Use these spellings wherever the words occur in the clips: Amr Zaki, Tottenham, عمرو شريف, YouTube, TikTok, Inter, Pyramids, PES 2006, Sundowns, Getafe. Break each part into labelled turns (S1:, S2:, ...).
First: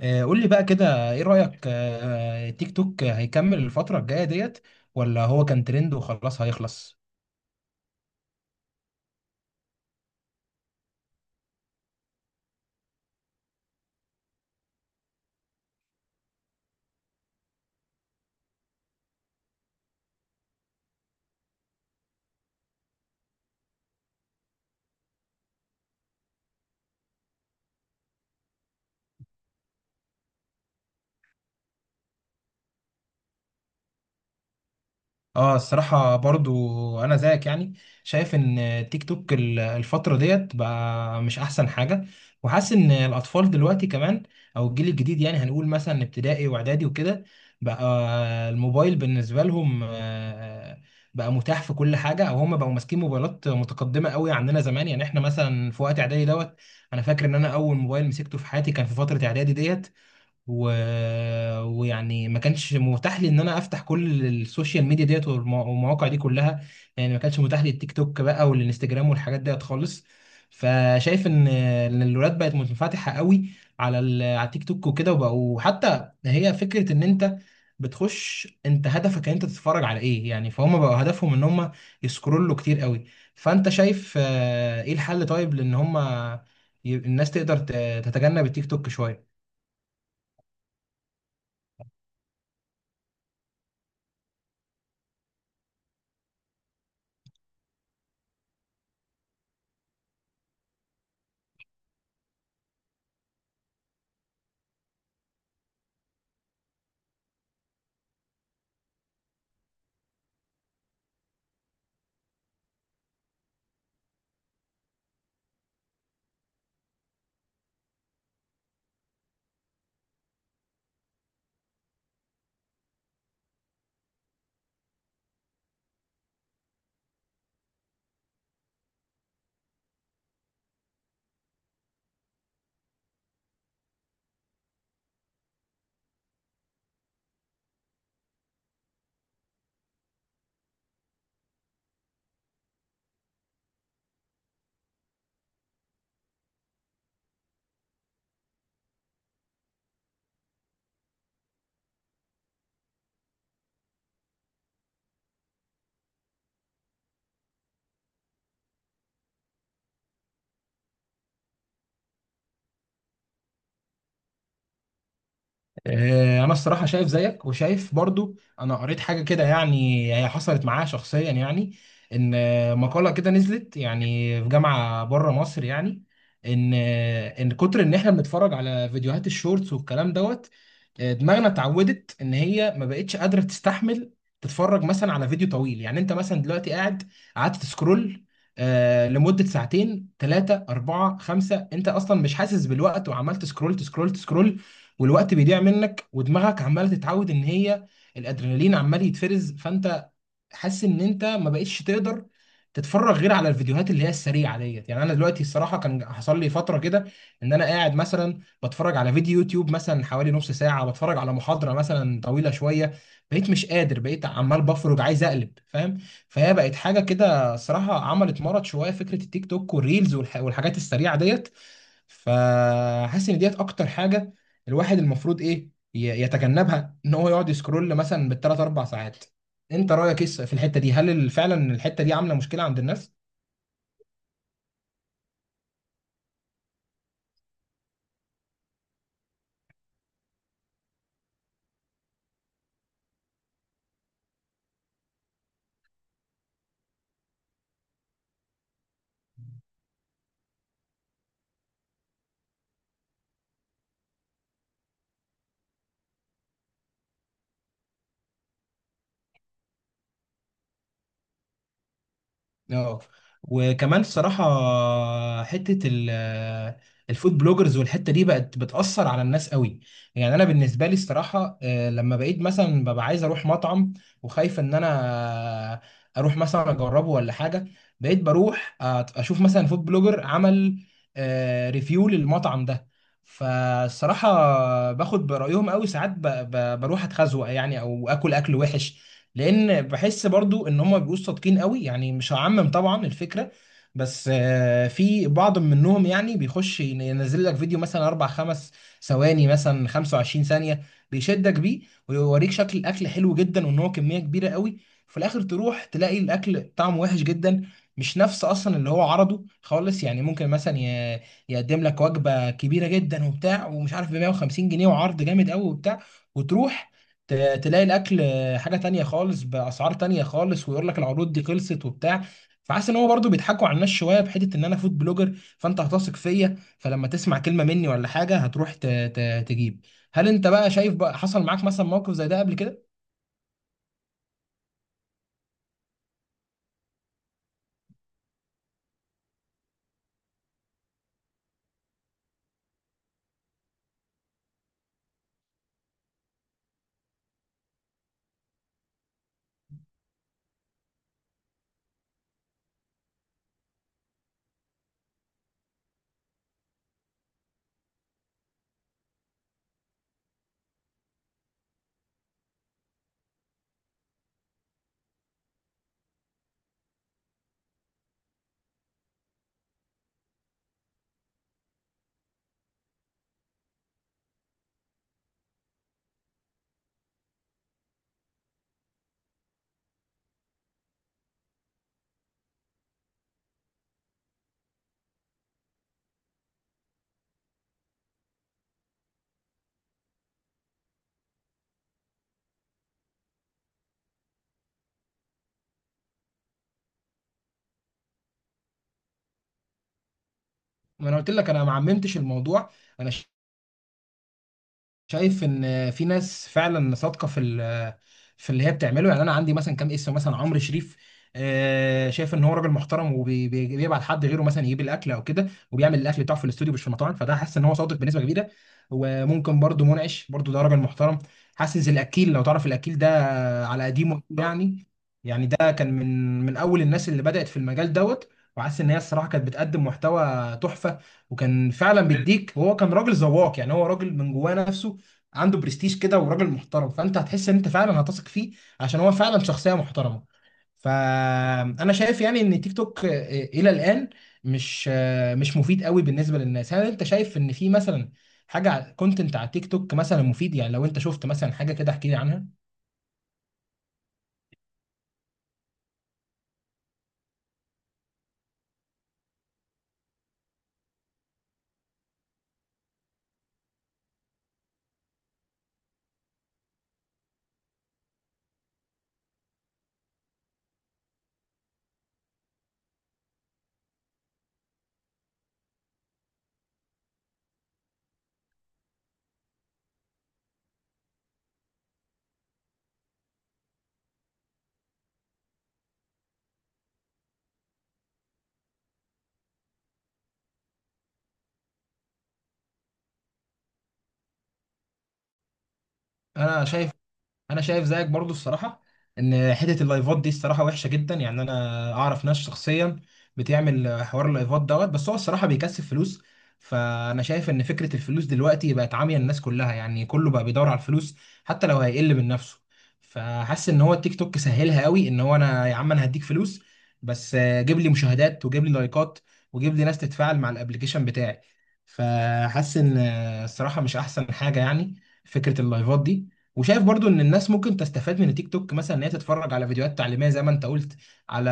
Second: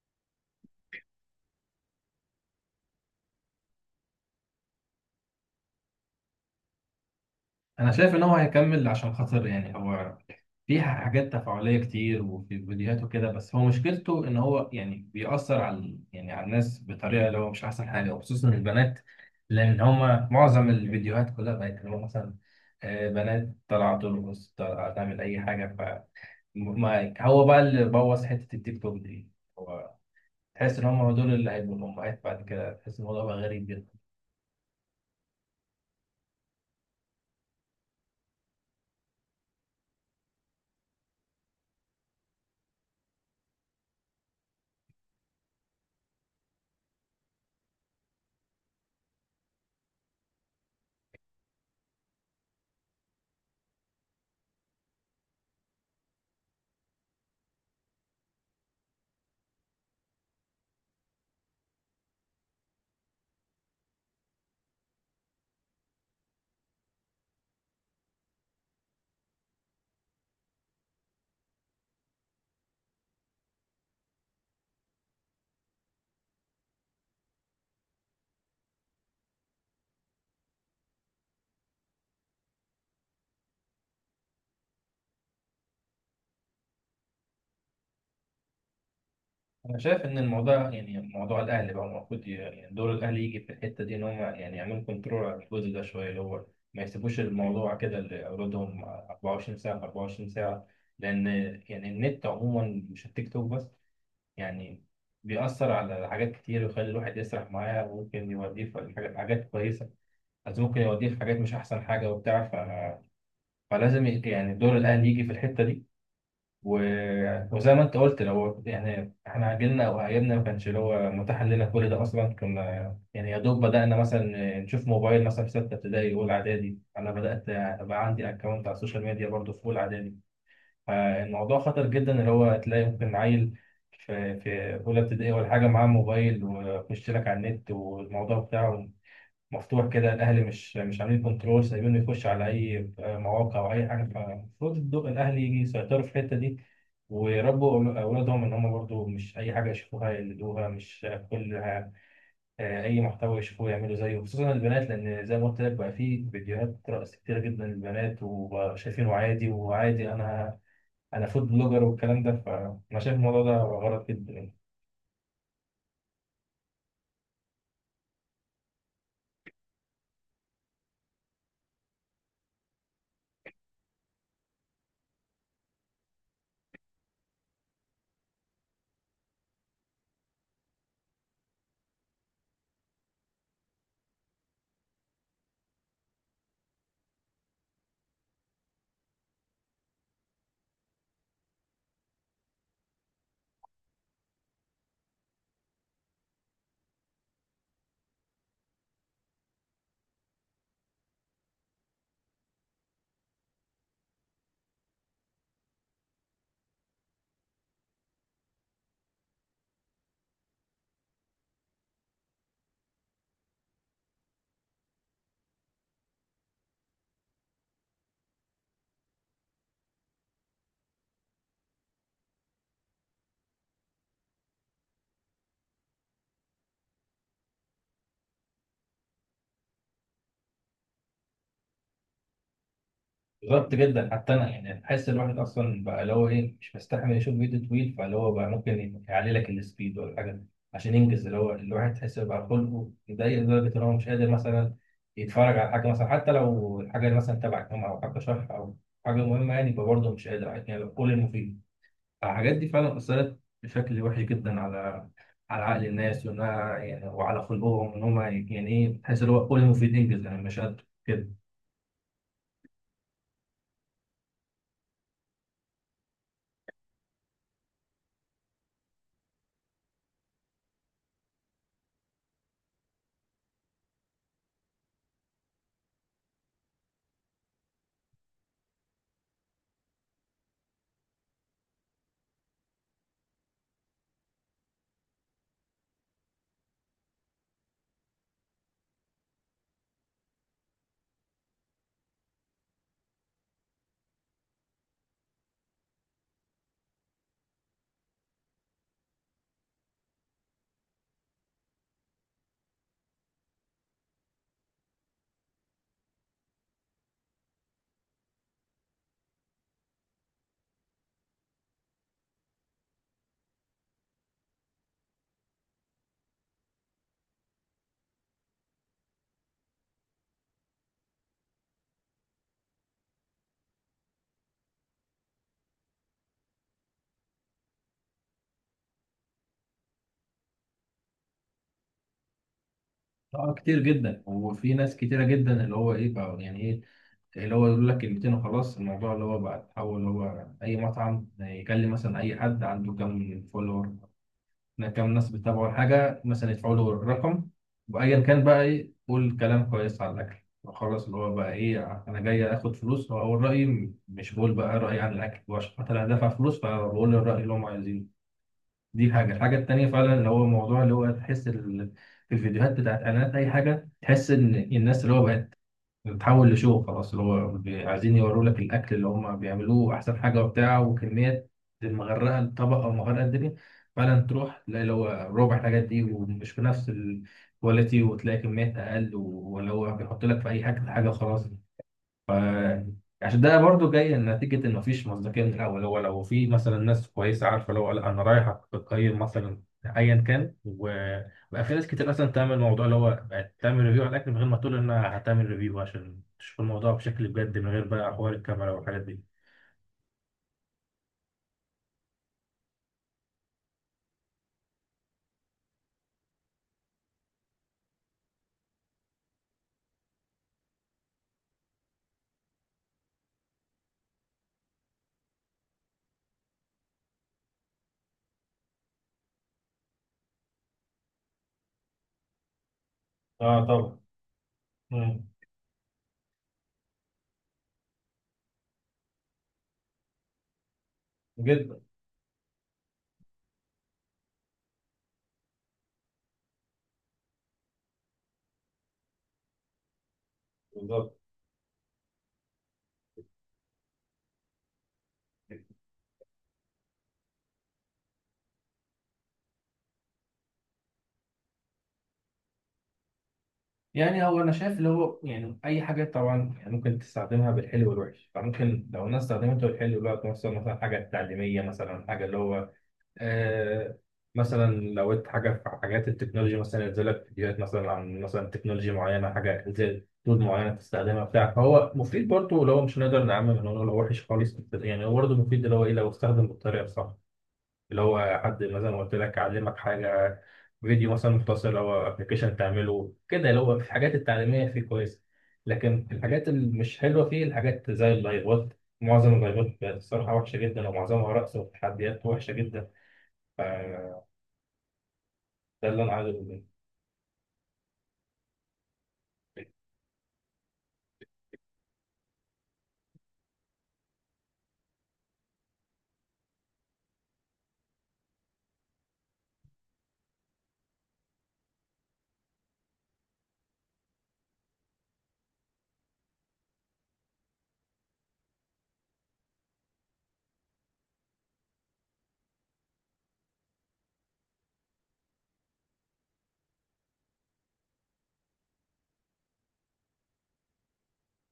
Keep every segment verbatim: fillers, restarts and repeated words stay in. S1: آه، قول لي بقى كده، ايه رأيك آه، آه، تيك توك هيكمل الفترة الجاية ديت، ولا هو كان ترند وخلاص هيخلص؟
S2: انا شايف ان هو هيكمل عشان خاطر يعني هو في حاجات تفاعليه كتير وفي فيديوهات وكده، بس هو مشكلته ان هو يعني بيأثر على يعني على الناس بطريقه اللي هو مش احسن حاجه وخصوصا البنات. لان هما معظم الفيديوهات كلها بقت اللي هو مثلا آه، بنات طالعه ترقص، طالعه تعمل اي حاجه، ف ما- هو بقى اللي بوظ حته التيك توك دي. هو تحس ان هما دول اللي هيبقوا الامهات بعد كده، تحس الموضوع بقى غريب جدا.
S1: اه، الصراحة برضو أنا زيك، يعني شايف إن تيك توك ال- الفترة ديت بقى مش أحسن حاجة. وحاسس إن الأطفال دلوقتي كمان، أو الجيل الجديد، يعني هنقول مثلا ابتدائي وإعدادي وكده، بقى الموبايل بالنسبة لهم آه، بقى متاح في كل حاجة، أو هم بقوا ماسكين موبايلات متقدمة قوي عننا زمان. يعني إحنا مثلا في وقت إعدادي دوت، أنا فاكر إن أنا أول موبايل مسكته في حياتي كان في فترة إعدادي ديت، و... ويعني ما كانش متاح لي ان انا افتح كل السوشيال ميديا ديت، والم- والمواقع دي كلها. يعني ما كانش متاح لي التيك توك بقى والانستجرام والحاجات ديت خالص. فشايف ان إن الولاد بقت منفتحه قوي على ال... على التيك توك وكده، وبقوا حتى هي فكره ان انت بتخش، انت هدفك ان انت تتفرج على ايه، يعني فهم بقوا هدفهم ان هم يسكرولوا كتير قوي. فانت شايف آه، ايه الحل؟ طيب لان هم، ي- الناس تقدر ت- تتجنب التيك توك شويه؟
S2: أنا شايف إن الموضوع يعني موضوع الأهلي بقى المفروض ي- يعني دور الأهلي يجي في الحتة دي، إن هم يعني يعملوا كنترول على الجزء ده شوية، اللي هو ما يسيبوش الموضوع كده لأولادهم أربعة وعشرين ساعة في أربعة وعشرين ساعة. لأن يعني النت عموما، مش التيك توك بس، يعني بيأثر على حاجات كتير، ويخلي الواحد يسرح معاه، وممكن يوديه في حاجات حاجات كويسة، بس ممكن يوديه في حاجات مش أحسن حاجة وبتاع ف... فلازم ي- يعني دور الأهلي يجي في الحتة دي. و- وزي ما انت قلت، لو يعني احنا عجلنا او عجلنا ما كانش اللي هو متاح لنا كل ده اصلا، كنا يعني يا دوب بدانا مثلا نشوف موبايل مثلا في سته ابتدائي اولى اعدادي. انا بدات ابقى عندي اكونت على السوشيال ميديا برضه في اولى اعدادي. فالموضوع خطر جدا، اللي هو تلاقي ممكن عيل في في اولى ابتدائي ولا حاجه معاه موبايل ويخش لك على النت، والموضوع بتاعه مفتوح كده. الاهلي مش مش عاملين كنترول، سايبينه يخش على اي آه، مواقع او اي حاجه. فالمفروض الدو- الاهلي يجي يسيطروا في الحته دي، ويربوا اولادهم ان هم برضو مش اي حاجه يشوفوها يقلدوها، مش كل آه، اي محتوى يشوفوه يعملوا زيه، خصوصا البنات، لان زي ما قلت لك بقى في فيديوهات رقص كتير جدا للبنات وشايفينه عادي وعادي. انا انا فود بلوجر والكلام ده، فانا شايف الموضوع ده غلط جدا،
S1: آه، انا الصراحه شايف زيك، وشايف برضو انا قريت حاجه كده، يعني هي حصلت معايا شخصيا، يعني ان آه، مقاله كده نزلت، يعني في جامعه بره مصر، يعني ان آه، ان كتر ان احنا بنتفرج على فيديوهات الشورتس والكلام دوت، آه، دماغنا اتعودت ان هي ما بقتش قادره تستحمل تتفرج مثلا على فيديو طويل. يعني انت مثلا دلوقتي قاعد قعدت تسكرول آه، لمدة ساعتين، ثلاثة، أربعة، خمسة، أنت أصلا مش حاسس بالوقت، وعمال تسكرول تسكرول تسكرول. والوقت بيضيع منك، ودماغك عماله تتعود ان هي الادرينالين عمال يتفرز، فانت حاسس ان انت ما بقتش تقدر تتفرج غير على الفيديوهات اللي هي السريعه ديت. يعني انا دلوقتي الصراحه كان حصل لي فتره كده ان انا قاعد مثلا بتفرج على فيديو يوتيوب مثلا حوالي نص ساعه، بتفرج على محاضره مثلا طويله شويه، بقيت مش قادر، بقيت عمال بفرج عايز اقلب، فاهم؟ فهي بقت حاجه كده الصراحه، عملت مرض شويه فكره التيك توك والريلز، والح- والحاجات السريعه ديت. فحاسس ان ديت اكتر حاجه الواحد المفروض ايه، ي- يتجنبها، ان هو يقعد يسكرول مثلا بالثلاث اربع ساعات. انت رايك ايه في الحته دي؟ هل فعلا الحته دي عامله مشكله عند الناس؟
S2: غلط جدا. حتى انا يعني بحس الواحد اصلا بقى اللي هو ايه مش مستحمل يشوف فيديو طويل، فاللي هو بقى ممكن يعلي لك السبيد ولا حاجه عشان ينجز. اللي هو الواحد تحس بقى خلقه يضايق لدرجه ان هو مش قادر مثلا يتفرج على حاجه، مثلا حتى لو الحاجه اللي مثلا تبع الجامعه، او حاجه شرح، او حاجه مهمه، يعني يبقى برضه مش قادر، يعني لو كل المفيد. الحاجات دي فعلا اثرت بشكل وحش جدا على على عقل الناس وانها يعني وعلى خلقهم، ان هم يعني ايه، تحس اللي هو كل المفيد ينجز يعني مش قادر كده.
S1: اه، وكمان الصراحة، حتة ال- الفود بلوجرز والحتة دي بقت بتأثر على الناس قوي. يعني أنا بالنسبة لي الصراحة، آه، لما بقيت مثلا ببقى عايز أروح مطعم، وخايف إن أنا أروح مثلا أجربه ولا حاجة، بقيت بروح أت- أشوف مثلا فود بلوجر عمل ريفيو للمطعم ده. فالصراحة باخد برأيهم قوي ساعات، ب- ب- بروح أتخزوق يعني، أو آكل أكل وحش. لان بحس برضو ان هم بيبقوا صادقين قوي، يعني مش هعمم طبعا الفكره. بس آه، في بعض منهم يعني بيخش ينزل لك فيديو مثلا اربع خمس ثواني، مثلا خمسة وعشرين ثانيه، بيشدك بيه ويوريك شكل الاكل حلو جدا، وان هو كميه كبيره قوي. في الاخر تروح تلاقي الاكل طعمه وحش جدا، مش نفس اصلا اللي هو عرضه خالص. يعني ممكن مثلا، ي- يقدم لك وجبه كبيره جدا وبتاع ومش عارف ب مية وخمسين جنيه وعرض جامد قوي وبتاع، وتروح ت- تلاقي الاكل حاجه تانية خالص باسعار تانية خالص، ويقول لك العروض دي خلصت وبتاع. فحاسس ان هو برضه بيضحكوا على الناس شويه، بحته ان انا فود بلوجر فانت هتثق فيا، فلما تسمع كلمه مني ولا حاجه هتروح ت- ت- تجيب. هل انت بقى شايف، بقى حصل معاك مثلا موقف زي ده قبل كده؟
S2: اه كتير جدا، وفي ناس كتيرة جدا اللي هو ايه بقى يعني ايه، اللي هو يقول لك كلمتين وخلاص. الموضوع اللي هو بقى اتحول، اللي هو اي مطعم يكلم مثلا اي حد عنده كام فولور، كام ناس بتتابعه، الحاجة مثلا يدفعوا له الرقم وايا كان بقى، ايه، قول كلام كويس على الاكل وخلاص. اللي هو بقى ايه، انا جاي اخد فلوس واقول رأيي، مش بقول بقى رأيي عن الاكل، وعشان خاطر انا دافع فلوس فبقول الرأي اللي هم عايزينه. دي حاجة. الحاجة التانية فعلا اللي هو موضوع، اللي هو تحس ال... في الفيديوهات بتاعت قناة أي حاجة، تحس إن الناس اللي هو بقت بتتحول لشو خلاص، اللي هو بي- عايزين يوروا لك الأكل اللي هم بيعملوه أحسن حاجة وبتاع، وكمية مغرقة الطبق أو مغرقة الدنيا. فعلا تروح تلاقي اللي هو ربع الحاجات دي ومش بنفس الكواليتي، وتلاقي كميات أقل و- ولا هو بيحط لك في أي حاجة حاجة وخلاص. ف- عشان ده برضو جاي نتيجة إن مفيش مصداقية من الأول. هو لو في مثلا ناس كويسة عارفة، لو قال أنا رايح أقيم مثلا أيا كان. وبقى في ناس كتير أصلا تعمل الموضوع، اللي هو بقت تعمل ريفيو على الأكل من غير ما تقول إنها هتعمل ريفيو، عشان تشوف الموضوع بشكل بجد من غير بقى حوار الكاميرا والحاجات دي.
S1: ما انا قلت لك انا ما عممتش الموضوع. انا شايف ان في ناس فعلا صادقه في ال- في اللي هي بتعمله. يعني انا عندي مثلا كام اسم، مثلا عمرو شريف، آه، شايف ان هو راجل محترم، وبيبعت حد غيره مثلا يجيب الاكل او كده، وبيعمل الاكل بتاعه في الاستوديو مش في المطاعم، فده حاسس ان هو صادق بنسبه كبيره. وممكن برضو منعش برضو، ده راجل محترم حاسس الاكيل لو تعرف الاكيل ده،
S2: اه
S1: على
S2: طبعا.
S1: قديمه يعني.
S2: مم.
S1: يعني ده كان من من اول الناس اللي بدات في المجال دوت، وحاسس ان هي الصراحه كانت بتقدم محتوى تحفه، وكان
S2: جدا.
S1: فعلا بيديك، وهو كان راجل ذواق يعني، هو راجل من جواه نفسه. عنده برستيج كده، وراجل محترم، فانت هتحس ان انت فعلا هتثق فيه، عشان هو فعلا شخصيه محترمه.
S2: بالظبط.
S1: فانا شايف يعني ان تيك توك آه، الى الان مش آه، مش مفيد قوي بالنسبه للناس. هل انت شايف ان في مثلا حاجه كونتنت، على content على تيك توك مثلا مفيد؟ يعني لو انت شفت مثلا حاجه كده احكي لي عنها.
S2: يعني هو انا شايف اللي هو يعني اي حاجه طبعا يعني ممكن تستخدمها بالحلو والوحش، فممكن لو الناس استخدمته بالحلو الوقت مثلا، مثلا حاجه تعليميه، مثلا حاجه اللي هو آه مثلا لو انت حاجه في حاجات التكنولوجي، مثلا ينزل لك فيديوهات مثلا عن مثلا تكنولوجيا معينه، حاجه زي تول معينه تستخدمها بتاع، فهو مفيد برضه. اللي هو مش هنقدر نعمم ان هو لو وحش خالص، بس يعني هو برضه مفيد، اللي هو ايه لو استخدم بالطريقه الصح. اللي هو حد مثلا قلت لك علمك حاجه، فيديو مثلا مختصر او ابلكيشن تعمله كده، اللي هو في الحاجات التعليميه فيه كويس. لكن الحاجات اللي مش حلوه فيه الحاجات زي اللايفات. معظم اللايفات الصراحه وحشه جدا، ومعظمها رقص وتحديات وحشه جدا. ده اللي انا عايز اقوله
S1: انا
S2: يعني.
S1: شايف انا شايف زيك برضو الصراحه، ان حته اللايفات دي الصراحه وحشه جدا. يعني انا اعرف ناس شخصيا بتعمل حوار اللايفات دوت، بس هو الصراحه بيكسب فلوس. فانا شايف ان فكره الفلوس دلوقتي بقت عاميه الناس كلها، يعني كله بقى بيدور على الفلوس، حتى لو هيقل من نفسه. فحاسس ان هو التيك توك سهلها قوي، ان هو انا يا عم انا هديك فلوس، بس آه، جيب لي مشاهدات، وجيب لي لايكات، وجيب لي ناس تتفاعل مع الابليكيشن بتاعي. فحاسس ان آه، الصراحه مش احسن حاجه يعني فكره اللايفات دي. وشايف برضو ان الناس ممكن تستفاد من التيك توك، مثلا ان هي تتفرج على فيديوهات تعليميه زي ما انت قلت، على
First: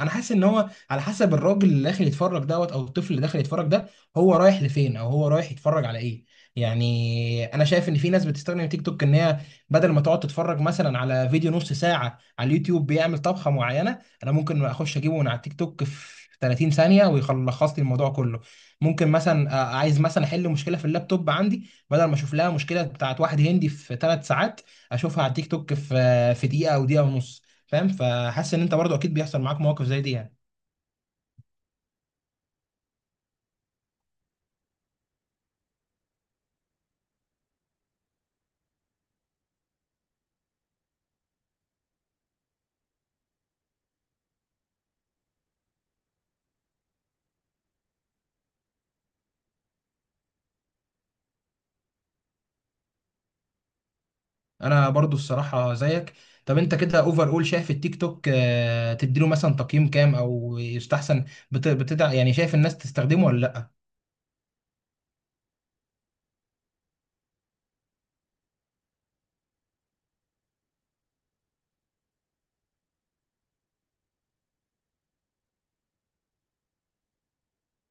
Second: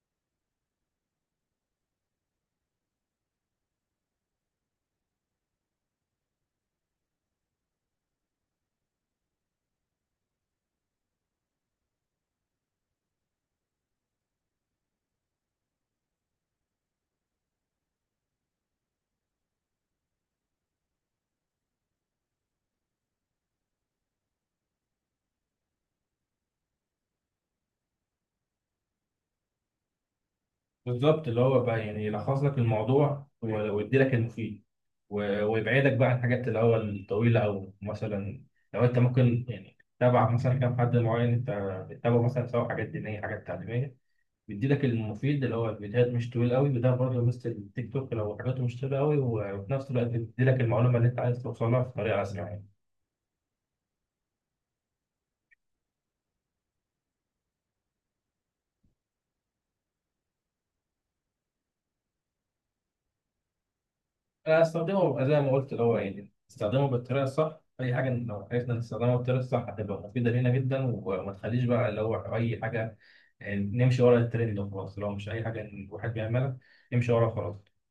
S1: انا حاسس ان هو على حسب الراجل اللي داخل يتفرج دوت، او الطفل اللي داخل يتفرج ده، هو رايح لفين، او هو رايح يتفرج على ايه. يعني انا شايف ان في ناس بتستخدم تيك توك ان هي بدل ما تقعد تتفرج مثلا على فيديو نص ساعه على اليوتيوب بيعمل طبخه معينه، انا ممكن اخش اجيبه من على التيك توك في ثلاثين ثانيه ويخلص لي الموضوع كله. ممكن مثلا آه، عايز مثلا احل مشكله في اللابتوب عندي، بدل ما اشوف لها مشكله بتاعت واحد هندي في ثلاث ساعات، اشوفها على التيك توك في في دقيقه او دقيقه ونص، فاهم؟ فحاسس ان انت برضو اكيد بيحصل معاك مواقف زي دي يعني.
S2: بالظبط اللي هو بقى يعني يلخص لك الموضوع و- ويدي لك المفيد و- ويبعدك بقى عن الحاجات اللي هو الطويله، او مثلا لو انت ممكن يعني تتابع مثلا كام حد معين، انت بتتابعه مثلا سواء حاجات دينيه حاجات تعليميه، بيدي لك المفيد اللي هو الفيديوهات مش طويل قوي، وده برضه مثل التيك توك لو حاجاته مش طويله قوي، وفي نفس الوقت بيدي لك المعلومه اللي انت عايز توصلها بطريقه اسرع يعني.
S1: انا برضو الصراحه زيك. طب انت كده اوفر اول شايف التيك توك، آه، تديله مثلا تقييم كام؟ او يستحسن، بت... بتدع يعني شايف الناس تستخدمه ولا لا؟
S2: أنا أستخدمه زي ما قلت، اللي هو يعني استخدمه بالطريقة الصح، أي حاجة إن لو عرفنا نستخدمها بالطريقة الصح هتبقى مفيدة لينا جدا، وما تخليش بقى اللي هو أي حاجة يعني نمشي ورا الترند وخلاص، لو مش أي حاجة إن الواحد بيعملها نمشي ورا خلاص.